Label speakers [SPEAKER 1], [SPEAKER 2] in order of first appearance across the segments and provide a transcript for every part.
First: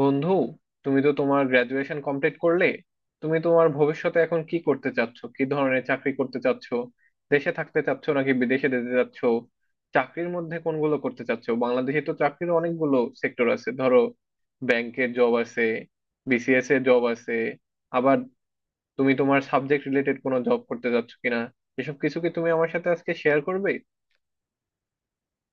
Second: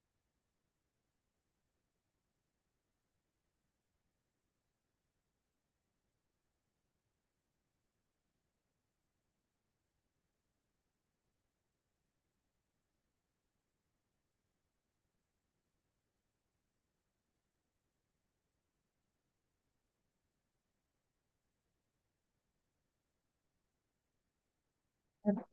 [SPEAKER 1] বন্ধু, তুমি তো তোমার গ্রাজুয়েশন কমপ্লিট করলে। তুমি তোমার ভবিষ্যতে এখন কি করতে চাচ্ছ, কি ধরনের চাকরি করতে চাচ্ছ? দেশে থাকতে চাচ্ছ নাকি বিদেশে যেতে চাচ্ছ? চাকরির মধ্যে কোনগুলো করতে চাচ্ছ? বাংলাদেশে তো চাকরির অনেকগুলো সেক্টর আছে। ধরো, ব্যাংকের জব আছে, বিসিএস এর জব আছে, আবার তুমি তোমার সাবজেক্ট রিলেটেড কোনো জব করতে চাচ্ছ কিনা, এসব কিছু কি তুমি আমার সাথে আজকে শেয়ার করবে?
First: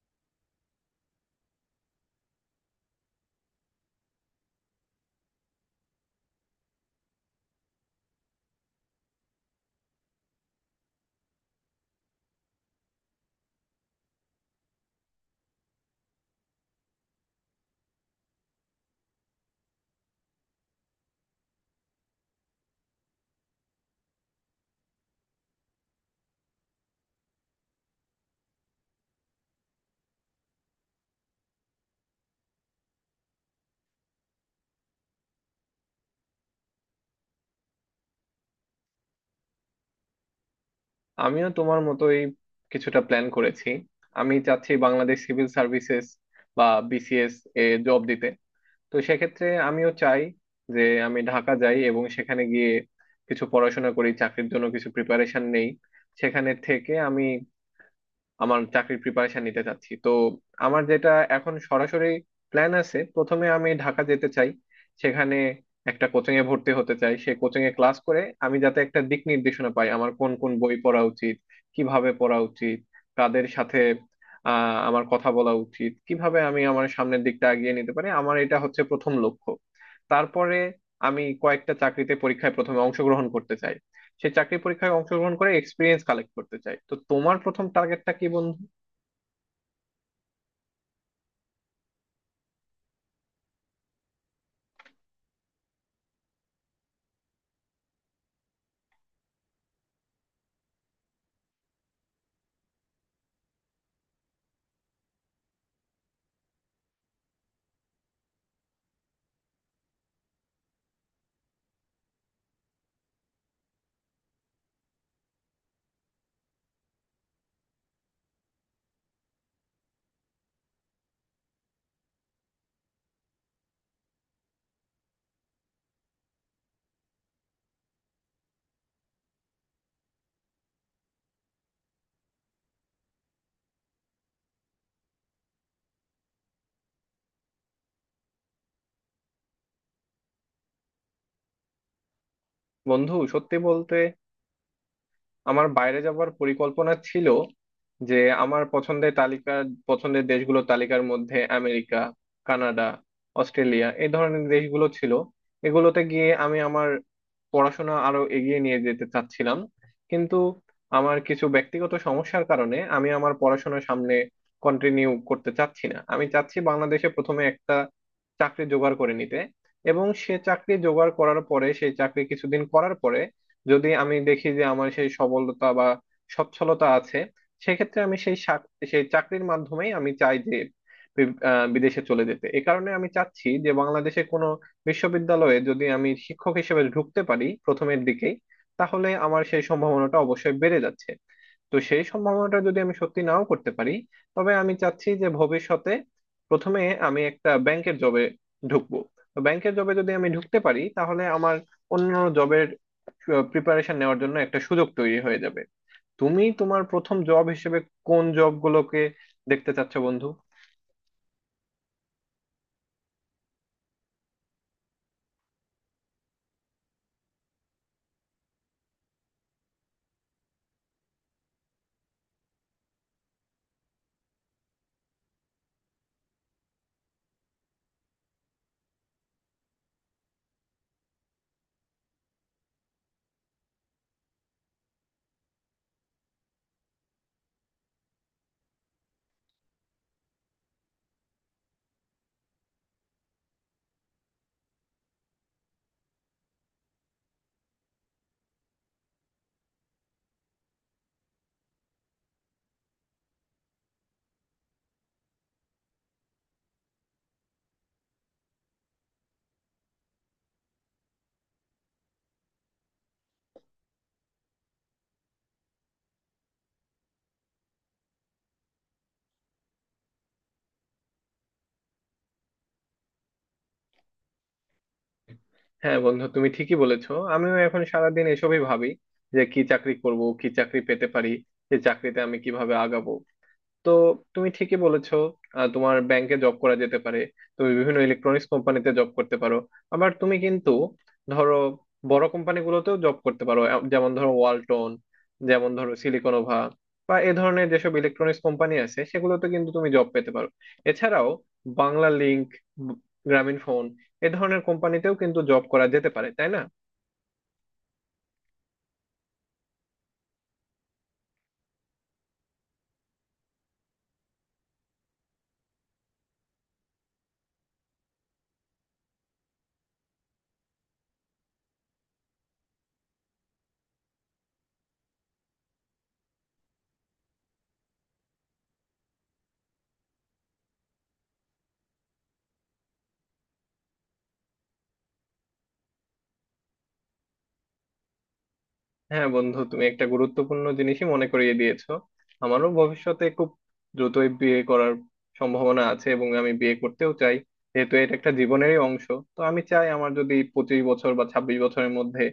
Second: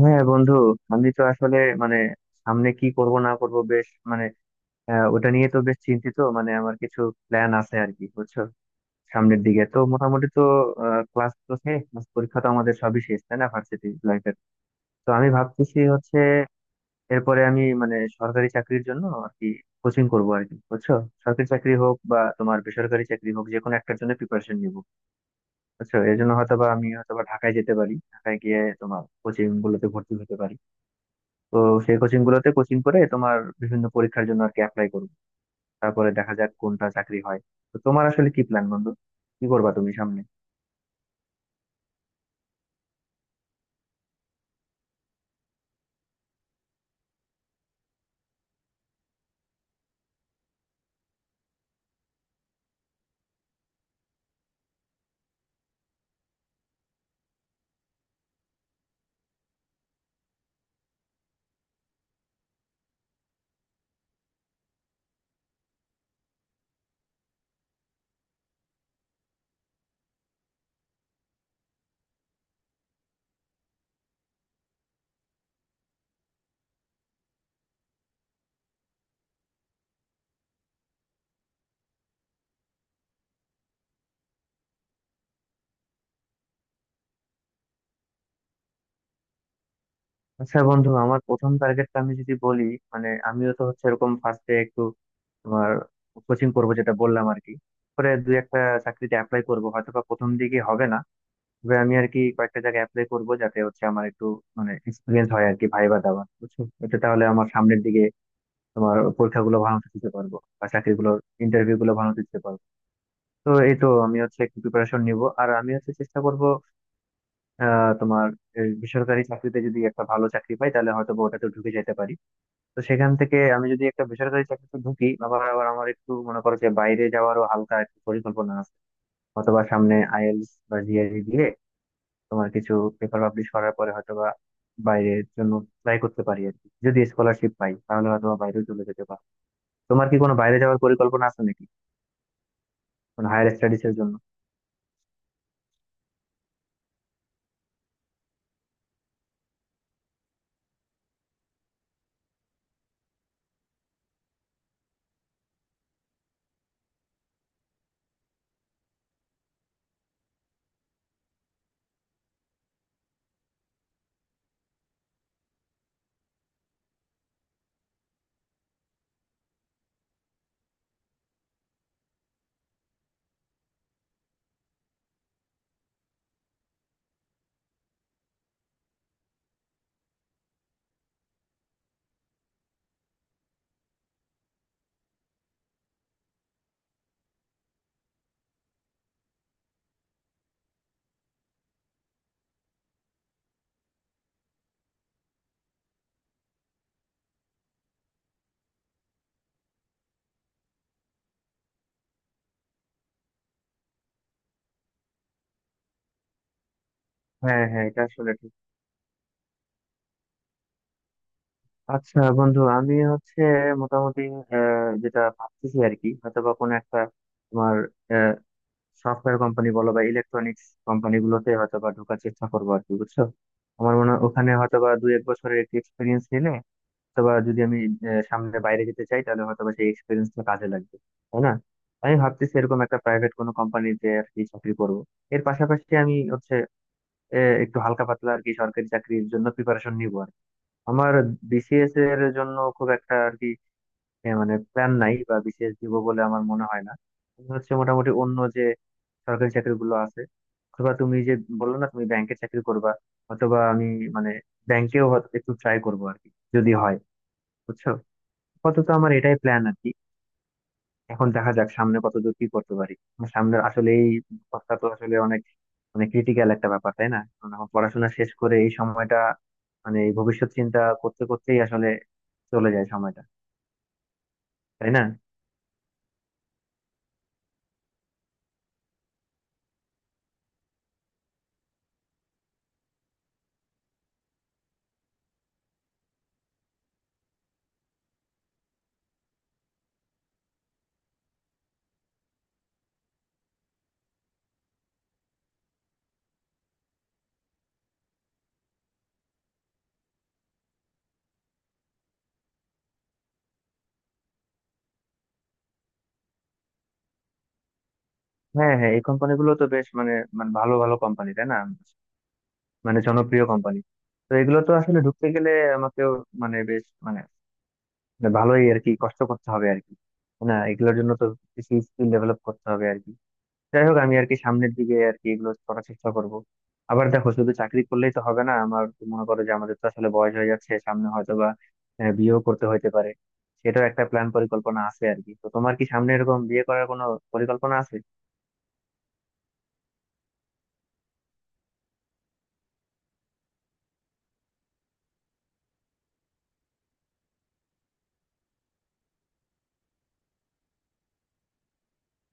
[SPEAKER 2] হ্যাঁ বন্ধু। আমি তো আসলে মানে সামনে কি করব না করব, বেশ মানে ওটা নিয়ে তো বেশ চিন্তিত। মানে আমার কিছু প্ল্যান আছে আর কি, বুঝছো। সামনের দিকে তো মোটামুটি তো ক্লাস তো শেষ, class পরীক্ষা তো আমাদের সবই শেষ, তাই না, ভার্সিটি লাইফের। তো আমি ভাবতেছি হচ্ছে এরপরে আমি মানে সরকারি চাকরির জন্য আর কি কোচিং করবো আর কি, বুঝছো। সরকারি চাকরি হোক বা তোমার বেসরকারি চাকরি হোক, যে কোনো একটার জন্য প্রিপারেশন নিবো, বুঝছো। এর জন্য হয়তো বা আমি হয়তো বা ঢাকায় যেতে পারি, ঢাকায় গিয়ে তোমার কোচিং গুলোতে ভর্তি হতে পারি। তো সেই কোচিং গুলোতে কোচিং করে তোমার বিভিন্ন পরীক্ষার জন্য আর কি অ্যাপ্লাই করবো। তারপরে দেখা যাক কোনটা চাকরি হয়। তো তোমার আসলে কি প্ল্যান বন্ধু? কি করবা তুমি সামনে?
[SPEAKER 1] আমিও তোমার মতোই কিছুটা প্ল্যান করেছি। আমি চাচ্ছি বাংলাদেশ সিভিল সার্ভিসেস বা বিসিএস এ জব দিতে। তো সেক্ষেত্রে আমিও চাই যে আমি ঢাকা যাই এবং সেখানে গিয়ে কিছু পড়াশোনা করি, চাকরির জন্য কিছু প্রিপারেশন নেই। সেখানে থেকে আমি আমার চাকরির প্রিপারেশন নিতে চাচ্ছি। তো আমার যেটা এখন সরাসরি প্ল্যান আছে, প্রথমে আমি ঢাকা যেতে চাই, সেখানে একটা কোচিং এ ভর্তি হতে চাই, সেই কোচিং এ ক্লাস করে আমি যাতে একটা দিক নির্দেশনা পাই আমার কোন কোন বই পড়া উচিত, কিভাবে পড়া উচিত, কাদের সাথে আমার কথা বলা উচিত, কিভাবে আমি আমার সামনের দিকটা এগিয়ে নিতে পারি। আমার এটা হচ্ছে প্রথম লক্ষ্য। তারপরে আমি কয়েকটা চাকরিতে পরীক্ষায় প্রথমে অংশগ্রহণ করতে চাই, সে চাকরি পরীক্ষায় অংশগ্রহণ করে এক্সপিরিয়েন্স কালেক্ট করতে চায়। তো তোমার প্রথম টার্গেটটা কি বন্ধু?
[SPEAKER 2] আচ্ছা বন্ধু, আমার প্রথম টার্গেটটা আমি যদি বলি, মানে আমিও তো হচ্ছে এরকম ফার্স্টে একটু তোমার কোচিং করবো যেটা বললাম আর কি। পরে দু একটা চাকরিতে অ্যাপ্লাই করবো, হয়তো বা প্রথম দিকে হবে না, তবে আমি আর কি কয়েকটা জায়গায় অ্যাপ্লাই করবো যাতে হচ্ছে আমার একটু মানে এক্সপিরিয়েন্স হয় আর কি, ভাইবা দেওয়া, বুঝছো। এটা তাহলে আমার সামনের দিকে তোমার পরীক্ষাগুলো ভালো মতো দিতে পারবো বা চাকরিগুলোর ইন্টারভিউ গুলো ভালো মতো দিতে পারবো। তো এই তো আমি হচ্ছে একটু প্রিপারেশন নিব আর আমি হচ্ছে চেষ্টা করব। তোমার এই বেসরকারি চাকরিতে যদি একটা ভালো চাকরি পাই, তাহলে হয়তো বা ওটাতে ঢুকে যেতে পারি। তো সেখান থেকে আমি যদি একটা বেসরকারি চাকরিতে ঢুকি, আবার আবার আমার একটু মনে করো যে বাইরে যাওয়ারও হালকা একটু পরিকল্পনা আছে। অথবা সামনে আইএলটিএস বা জিআরই দিয়ে তোমার কিছু পেপার পাবলিশ করার পরে হয়তোবা বাইরের জন্য ট্রাই করতে পারি আর কি। যদি স্কলারশিপ পাই তাহলে হয়তো বা বাইরেও চলে যেতে পারি। তোমার কি কোনো বাইরে যাওয়ার পরিকল্পনা আছে নাকি?
[SPEAKER 1] বন্ধু,
[SPEAKER 2] মানে হায়ার
[SPEAKER 1] সত্যি
[SPEAKER 2] স্টাডিজ এর
[SPEAKER 1] বলতে,
[SPEAKER 2] জন্য।
[SPEAKER 1] আমার বাইরে যাওয়ার পরিকল্পনা ছিল যে আমার পছন্দের তালিকার, পছন্দের দেশগুলোর তালিকার মধ্যে আমেরিকা, কানাডা, অস্ট্রেলিয়া এই ধরনের দেশগুলো ছিল। এগুলোতে গিয়ে আমি আমার পড়াশোনা আরো এগিয়ে নিয়ে যেতে চাচ্ছিলাম, কিন্তু আমার কিছু ব্যক্তিগত সমস্যার কারণে আমি আমার পড়াশোনা সামনে কন্টিনিউ করতে চাচ্ছি না। আমি চাচ্ছি বাংলাদেশে প্রথমে একটা চাকরি জোগাড় করে নিতে, এবং সে চাকরি জোগাড় করার পরে সেই চাকরি কিছুদিন করার পরে যদি আমি দেখি যে আমার সেই সবলতা বা সচ্ছলতা আছে, সেক্ষেত্রে আমি সেই চাকরির মাধ্যমেই আমি চাই যে বিদেশে চলে যেতে। এ কারণে আমি চাচ্ছি যে বাংলাদেশে কোনো বিশ্ববিদ্যালয়ে যদি আমি শিক্ষক হিসেবে ঢুকতে পারি প্রথমের দিকেই, তাহলে আমার সেই সম্ভাবনাটা অবশ্যই বেড়ে যাচ্ছে। তো সেই সম্ভাবনাটা যদি আমি সত্যি নাও করতে পারি, তবে আমি চাচ্ছি যে ভবিষ্যতে প্রথমে আমি একটা ব্যাংকের জবে ঢুকবো। তো ব্যাংকের জবে যদি আমি ঢুকতে পারি তাহলে আমার অন্য জবের প্রিপারেশন নেওয়ার জন্য একটা সুযোগ তৈরি হয়ে যাবে। তুমি তোমার প্রথম জব
[SPEAKER 2] হ্যাঁ
[SPEAKER 1] হিসেবে
[SPEAKER 2] হ্যাঁ, এটা
[SPEAKER 1] কোন
[SPEAKER 2] আসলে ঠিক।
[SPEAKER 1] জবগুলোকে দেখতে চাচ্ছ বন্ধু?
[SPEAKER 2] আচ্ছা বন্ধু, আমি হচ্ছে মোটামুটি যেটা ভাবতেছি আর কি, হয়তো বা কোনো একটা তোমার সফটওয়্যার কোম্পানি বলো বা ইলেকট্রনিক্স কোম্পানি গুলোতে হয়তো বা ঢোকার চেষ্টা করবো আর কি, বুঝছো। আমার মনে হয় ওখানে হয়তো বা দুই এক বছরের একটি এক্সপিরিয়েন্স নিলে, অথবা যদি আমি সামনে বাইরে যেতে চাই, তাহলে হয়তো বা সেই এক্সপিরিয়েন্সটা কাজে লাগবে, তাই না। আমি ভাবতেছি এরকম একটা প্রাইভেট কোনো কোম্পানিতে আর কি চাকরি করবো। এর পাশাপাশি আমি হচ্ছে এ, একটু হালকা পাতলা আর কি সরকারি চাকরির জন্য প্রিপারেশন নিব আর কি। আমার বিসিএস এর জন্য খুব একটা আর কি মানে প্ল্যান নাই, বা বিসিএস দিব বলে আমার মনে হয় না। আমি হচ্ছে মোটামুটি অন্য যে সরকারি চাকরিগুলো আছে, অথবা তুমি যে বললো না তুমি ব্যাংকের চাকরি করবা, অথবা আমি মানে ব্যাংকেও হয়তো একটু ট্রাই করবো আর কি, যদি হয়, বুঝছো। আপাতত আমার এটাই প্ল্যান আর কি। এখন দেখা যাক সামনে কতদূর কি করতে পারি। আমার সামনের আসলেই অবস্থা তো আসলে অনেক মানে ক্রিটিক্যাল একটা ব্যাপার, তাই না, কারণ এখন পড়াশোনা শেষ করে এই সময়টা মানে এই ভবিষ্যৎ চিন্তা করতে করতেই আসলে চলে যায় সময়টা, তাই না।
[SPEAKER 1] হ্যাঁ বন্ধু, তুমি ঠিকই বলেছো, আমিও এখন সারাদিন এসবই ভাবি যে কি চাকরি করব, কি চাকরি পেতে পারি, এই চাকরিতে আমি কিভাবে আগাবো। তো তুমি ঠিকই বলেছো, তোমার ব্যাংকে জব করা যেতে পারে, তুমি বিভিন্ন ইলেকট্রনিক্স কোম্পানিতে জব করতে পারো, আবার তুমি কিন্তু ধরো বড় কোম্পানিগুলোতেও জব করতে পারো। যেমন ধরো ওয়ালটন, যেমন ধরো সিলিকনোভা বা এ ধরনের যেসব ইলেকট্রনিক্স কোম্পানি আছে সেগুলোতে কিন্তু তুমি জব পেতে পারো। এছাড়াও বাংলা লিংক, গ্রামীণ ফোন, এ ধরনের কোম্পানিতেও কিন্তু জব করা যেতে পারে, তাই না?
[SPEAKER 2] হ্যাঁ হ্যাঁ, এই কোম্পানিগুলো তো বেশ মানে, মানে ভালো ভালো কোম্পানি, তাই না, মানে জনপ্রিয় কোম্পানি। তো এগুলো তো আসলে ঢুকতে গেলে আমাকেও মানে বেশ মানে, মানে ভালোই আর কি কষ্ট করতে হবে আর কি, তাই না। এগুলোর জন্য তো কিছু স্কিল ডেভেলপ করতে হবে আর কি। যাই হোক, আমি আর কি সামনের দিকে আর কি এগুলো করার চেষ্টা করব। আবার দেখো, শুধু চাকরি করলেই তো হবে না, আমার তো মনে করো যে আমাদের তো আসলে বয়স হয়ে যাচ্ছে, সামনে হয়তো বা বিয়েও করতে হইতে পারে। সেটাও একটা প্ল্যান, পরিকল্পনা আছে আর কি। তো তোমার কি সামনে এরকম বিয়ে করার কোনো পরিকল্পনা আছে?
[SPEAKER 1] হ্যাঁ বন্ধু, তুমি একটা গুরুত্বপূর্ণ জিনিসই মনে করিয়ে দিয়েছো। আমারও ভবিষ্যতে খুব দ্রুতই বিয়ে করার সম্ভাবনা আছে এবং আমি বিয়ে করতেও চাই, যেহেতু এটা একটা জীবনেরই অংশ। তো আমি চাই আমার যদি 25 বছর বা 26 বছরের মধ্যে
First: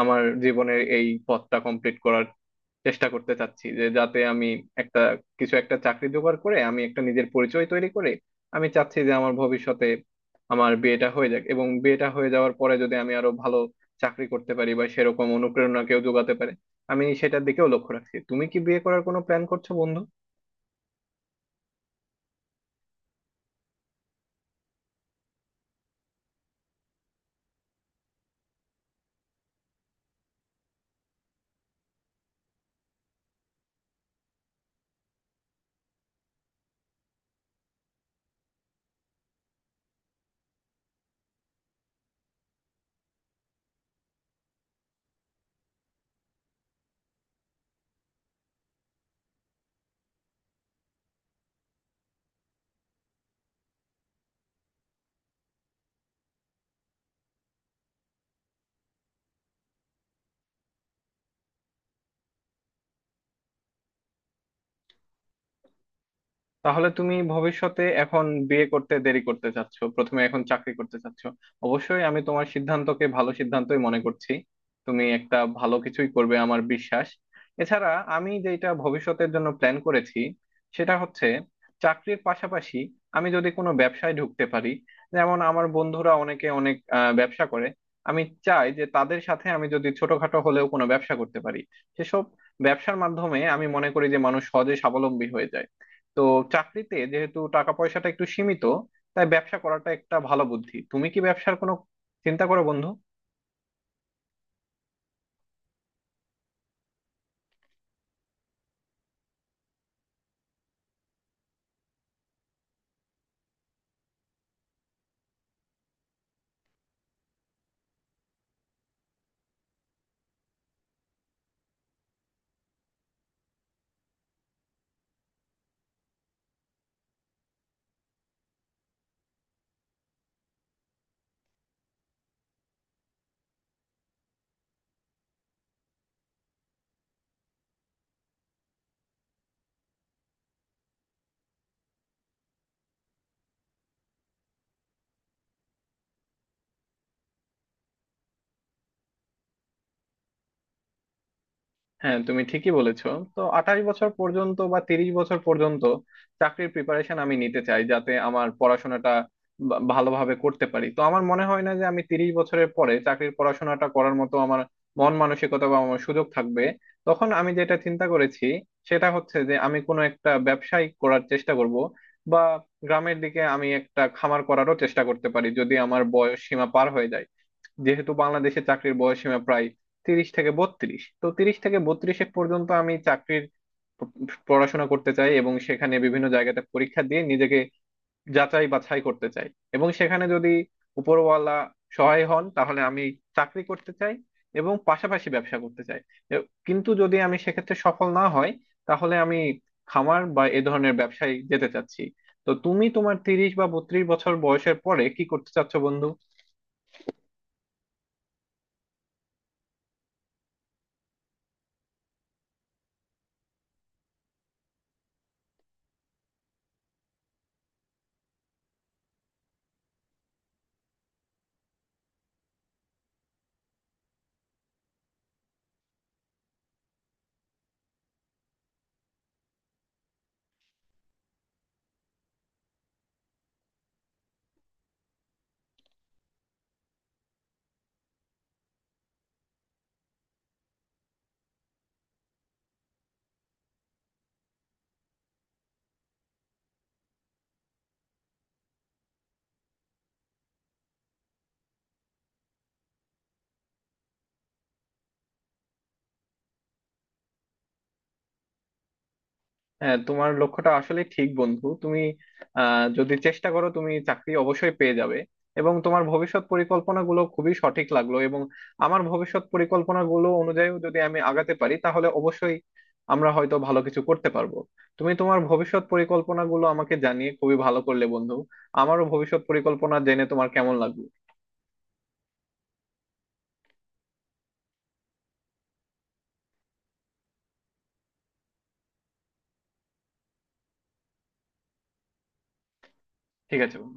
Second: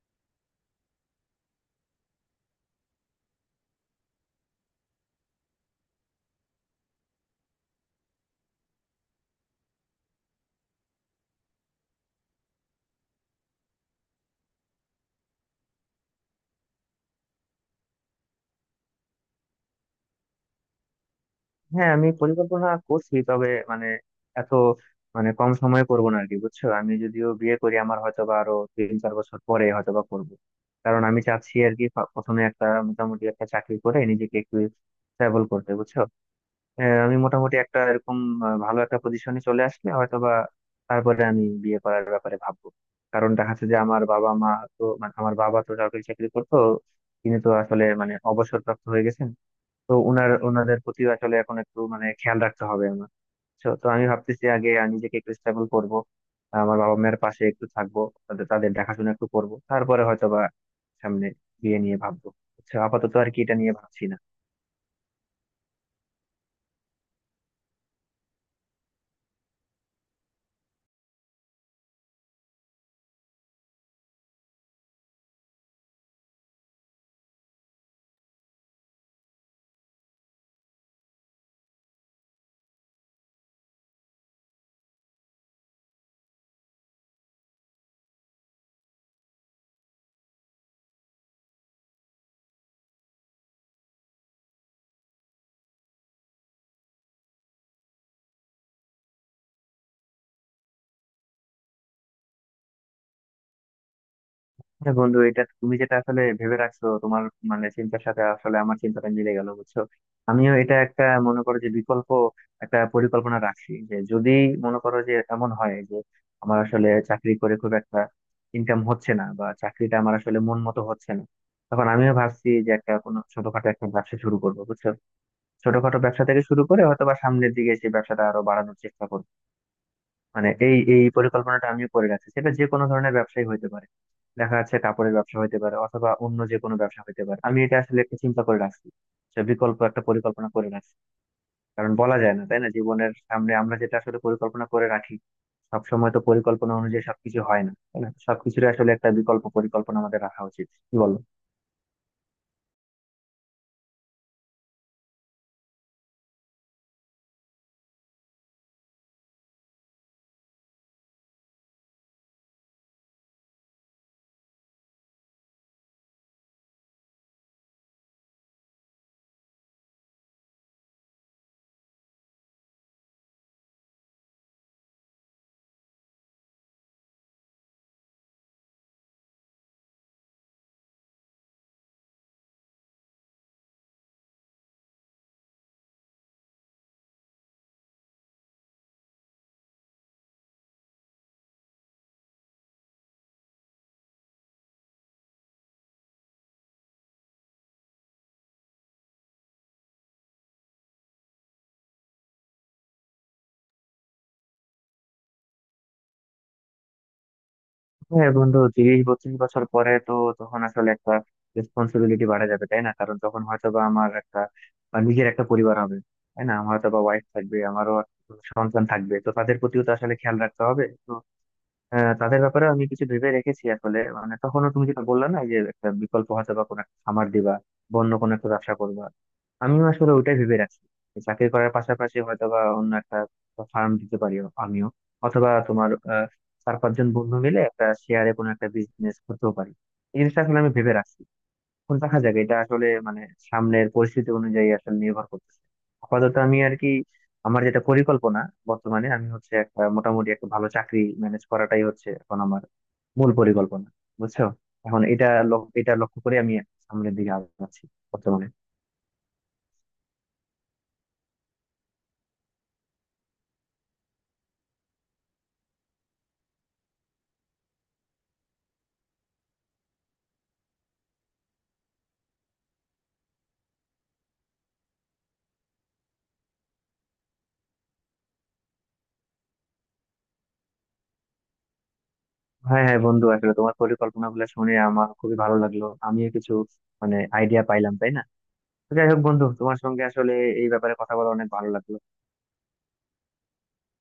[SPEAKER 1] আমার জীবনের এই পথটা কমপ্লিট করার চেষ্টা করতে চাচ্ছি, যে যাতে আমি একটা কিছু একটা চাকরি জোগাড় করে আমি একটা নিজের পরিচয় তৈরি করে আমি চাচ্ছি যে আমার ভবিষ্যতে আমার বিয়েটা হয়ে যাক, এবং বিয়েটা হয়ে যাওয়ার পরে যদি আমি আরো ভালো চাকরি করতে পারি বা সেরকম অনুপ্রেরণা কেউ যোগাতে পারে, আমি সেটার দিকেও লক্ষ্য রাখছি। তুমি কি বিয়ে করার কোনো প্ল্যান করছো বন্ধু?
[SPEAKER 2] হ্যাঁ, আমি পরিকল্পনা করছি, তবে মানে এত মানে কম সময়ে করবো না আর কি, বুঝছো। আমি যদিও বিয়ে করি, আমার হয়তো বা আরো তিন চার বছর পরে হয়তো বা করবো। কারণ আমি চাচ্ছি আর কি প্রথমে একটা মোটামুটি একটা চাকরি করে নিজেকে একটু স্টেবল করতে, বুঝছো। হ্যাঁ, আমি মোটামুটি একটা এরকম ভালো একটা পজিশনে চলে আসলে হয়তোবা তারপরে আমি বিয়ে করার ব্যাপারে ভাববো। কারণ দেখা যাচ্ছে যে আমার বাবা মা, তো মানে আমার বাবা তো সরকারি চাকরি করতো, তিনি তো আসলে মানে অবসরপ্রাপ্ত হয়ে গেছেন। তো উনার ওনাদের প্রতি আসলে এখন একটু মানে খেয়াল রাখতে হবে আমার। তো তো আমি ভাবতেছি আগে আমি নিজেকে একটু স্টেবল করব, আমার বাবা মায়ের পাশে একটু থাকবো, তাদের তাদের দেখাশোনা একটু করব, তারপরে হয়তোবা সামনে বিয়ে নিয়ে ভাববো। আচ্ছা, আপাতত আর কি এটা নিয়ে ভাবছি না।
[SPEAKER 1] তাহলে তুমি ভবিষ্যতে এখন বিয়ে করতে দেরি করতে চাচ্ছ, প্রথমে এখন চাকরি করতে চাচ্ছ। অবশ্যই আমি তোমার সিদ্ধান্তকে ভালো সিদ্ধান্তই মনে করছি। তুমি একটা ভালো কিছুই করবে আমার বিশ্বাস। এছাড়া আমি যেটা ভবিষ্যতের জন্য প্ল্যান করেছি সেটা হচ্ছে চাকরির পাশাপাশি আমি যদি কোনো ব্যবসায় ঢুকতে পারি, যেমন আমার বন্ধুরা অনেকে অনেক ব্যবসা করে, আমি চাই যে তাদের সাথে আমি যদি ছোটখাটো হলেও কোনো ব্যবসা করতে পারি। সেসব ব্যবসার মাধ্যমে আমি মনে করি যে মানুষ সহজে স্বাবলম্বী হয়ে যায়। তো চাকরিতে যেহেতু টাকা পয়সাটা একটু সীমিত, তাই ব্যবসা করাটা একটা ভালো বুদ্ধি। তুমি কি ব্যবসার কোনো চিন্তা করো বন্ধু?
[SPEAKER 2] হ্যাঁ বন্ধু, এটা তুমি যেটা আসলে ভেবে রাখছো, তোমার মানে চিন্তার সাথে আসলে আমার চিন্তাটা মিলে গেল, বুঝছো। আমিও এটা একটা মনে করো যে বিকল্প একটা পরিকল্পনা রাখছি, যে যদি মনে করো যে এমন হয় যে আমার আসলে চাকরি করে খুব একটা ইনকাম হচ্ছে না, বা চাকরিটা আমার আসলে মন মতো হচ্ছে না, তখন আমিও ভাবছি যে একটা কোনো ছোটখাটো একটা ব্যবসা শুরু করবো, বুঝছো। ছোটখাটো ব্যবসা থেকে শুরু করে হয়তো বা সামনের দিকে সেই ব্যবসাটা আরো বাড়ানোর চেষ্টা করবো। মানে এই এই পরিকল্পনাটা আমিও করে রাখছি, সেটা যে কোনো ধরনের ব্যবসায়ী হইতে পারে। দেখা যাচ্ছে কাপড়ের ব্যবসা হইতে পারে, অথবা অন্য যে কোনো ব্যবসা হইতে পারে। আমি এটা আসলে একটা চিন্তা করে রাখছি, সে বিকল্প একটা পরিকল্পনা করে রাখছি। কারণ বলা যায় না, তাই না, জীবনের সামনে আমরা যেটা আসলে পরিকল্পনা করে রাখি, সব সময় তো পরিকল্পনা অনুযায়ী সবকিছু হয় না, তাই না। সবকিছুর আসলে একটা বিকল্প পরিকল্পনা আমাদের রাখা উচিত, কি বল।
[SPEAKER 1] হ্যাঁ, তুমি ঠিকই বলেছো। তো 28 বছর পর্যন্ত বা 30 বছর পর্যন্ত চাকরির প্রিপারেশন আমি নিতে চাই যাতে আমার পড়াশোনাটা ভালোভাবে করতে পারি। তো আমার মনে হয় না যে আমি 30 বছরের পরে চাকরির পড়াশোনাটা করার মতো আমার মন মানসিকতা বা আমার সুযোগ থাকবে। তখন আমি যেটা চিন্তা করেছি সেটা হচ্ছে যে আমি কোনো একটা ব্যবসায়ী করার চেষ্টা করব, বা গ্রামের দিকে আমি একটা খামার করারও চেষ্টা করতে পারি যদি আমার বয়স সীমা পার হয়ে যায়। যেহেতু বাংলাদেশে চাকরির বয়স সীমা প্রায় 30 থেকে 32, তো 30 থেকে 32 পর্যন্ত আমি চাকরির প- পড়াশোনা করতে চাই, এবং সেখানে বিভিন্ন জায়গাতে পরীক্ষা দিয়ে নিজেকে যাচাই বাছাই করতে চাই। এবং সেখানে যদি উপরওয়ালা সহায় হন তাহলে আমি চাকরি করতে চাই এবং পাশাপাশি ব্যবসা করতে চাই। কিন্তু যদি আমি সেক্ষেত্রে সফল না হয়, তাহলে আমি খামার বা এ ধরনের ব্যবসায় যেতে চাচ্ছি। তো তুমি তোমার 30 বা 32 বছর বয়সের পরে কি করতে চাচ্ছো বন্ধু?
[SPEAKER 2] হ্যাঁ বন্ধু, 30-32 বছর পরে তো তখন আসলে একটা রেসপন্সিবিলিটি বাড়া যাবে, তাই না, কারণ তখন হয়তো বা আমার একটা বা নিজের একটা পরিবার হবে, তাই না, আমার হয়তো বা ওয়াইফ থাকবে, আমারও সন্তান থাকবে। তো তাদের প্রতিও তো আসলে খেয়াল রাখতে হবে তো। হ্যাঁ, তাদের ব্যাপারে আমি কিছু ভেবে রেখেছি আসলে মানে তখনও তুমি যেটা বললা না, এই যে একটা বিকল্প হয়তো বা কোনো একটা খামার দিবা বা অন্য কোনো একটা ব্যবসা করবা, আমিও আসলে ওইটাই ভেবে রাখছি। যে চাকরি করার পাশাপাশি হয়তো বা অন্য একটা ফার্ম দিতে পারি আমিও, অথবা তোমার চার পাঁচজন বন্ধু মিলে একটা শেয়ারে কোনো একটা বিজনেস করতেও পারি। এই জিনিসটা আসলে আমি ভেবে রাখছি। এখন দেখা যাক, এটা আসলে মানে সামনের পরিস্থিতি অনুযায়ী আসলে নির্ভর করতেছে। আপাতত আমি আর কি আমার যেটা পরিকল্পনা, বর্তমানে আমি হচ্ছে একটা মোটামুটি একটা ভালো চাকরি ম্যানেজ করাটাই হচ্ছে এখন আমার মূল পরিকল্পনা, বুঝছো। এখন এটা লক্ষ্য করে আমি সামনের দিকে আগাচ্ছি বর্তমানে।
[SPEAKER 1] হ্যাঁ, তোমার লক্ষ্যটা আসলে ঠিক বন্ধু। তুমি যদি চেষ্টা করো তুমি চাকরি অবশ্যই পেয়ে যাবে, এবং তোমার ভবিষ্যৎ পরিকল্পনাগুলো খুবই সঠিক লাগলো। এবং আমার ভবিষ্যৎ পরিকল্পনাগুলো অনুযায়ী যদি আমি আগাতে পারি তাহলে অবশ্যই আমরা হয়তো ভালো কিছু করতে পারবো। তুমি তোমার ভবিষ্যৎ পরিকল্পনাগুলো আমাকে জানিয়ে খুবই ভালো করলে বন্ধু। আমারও ভবিষ্যৎ পরিকল্পনা জেনে তোমার কেমন লাগলো?
[SPEAKER 2] হ্যাঁ হ্যাঁ বন্ধু, আসলে তোমার পরিকল্পনা গুলো শুনে আমার খুবই ভালো লাগলো, আমিও কিছু মানে আইডিয়া পাইলাম, তাই না। তো যাই হোক বন্ধু, তোমার সঙ্গে আসলে এই ব্যাপারে কথা বলে অনেক ভালো লাগলো।
[SPEAKER 1] ঠিক আছে বন্ধু।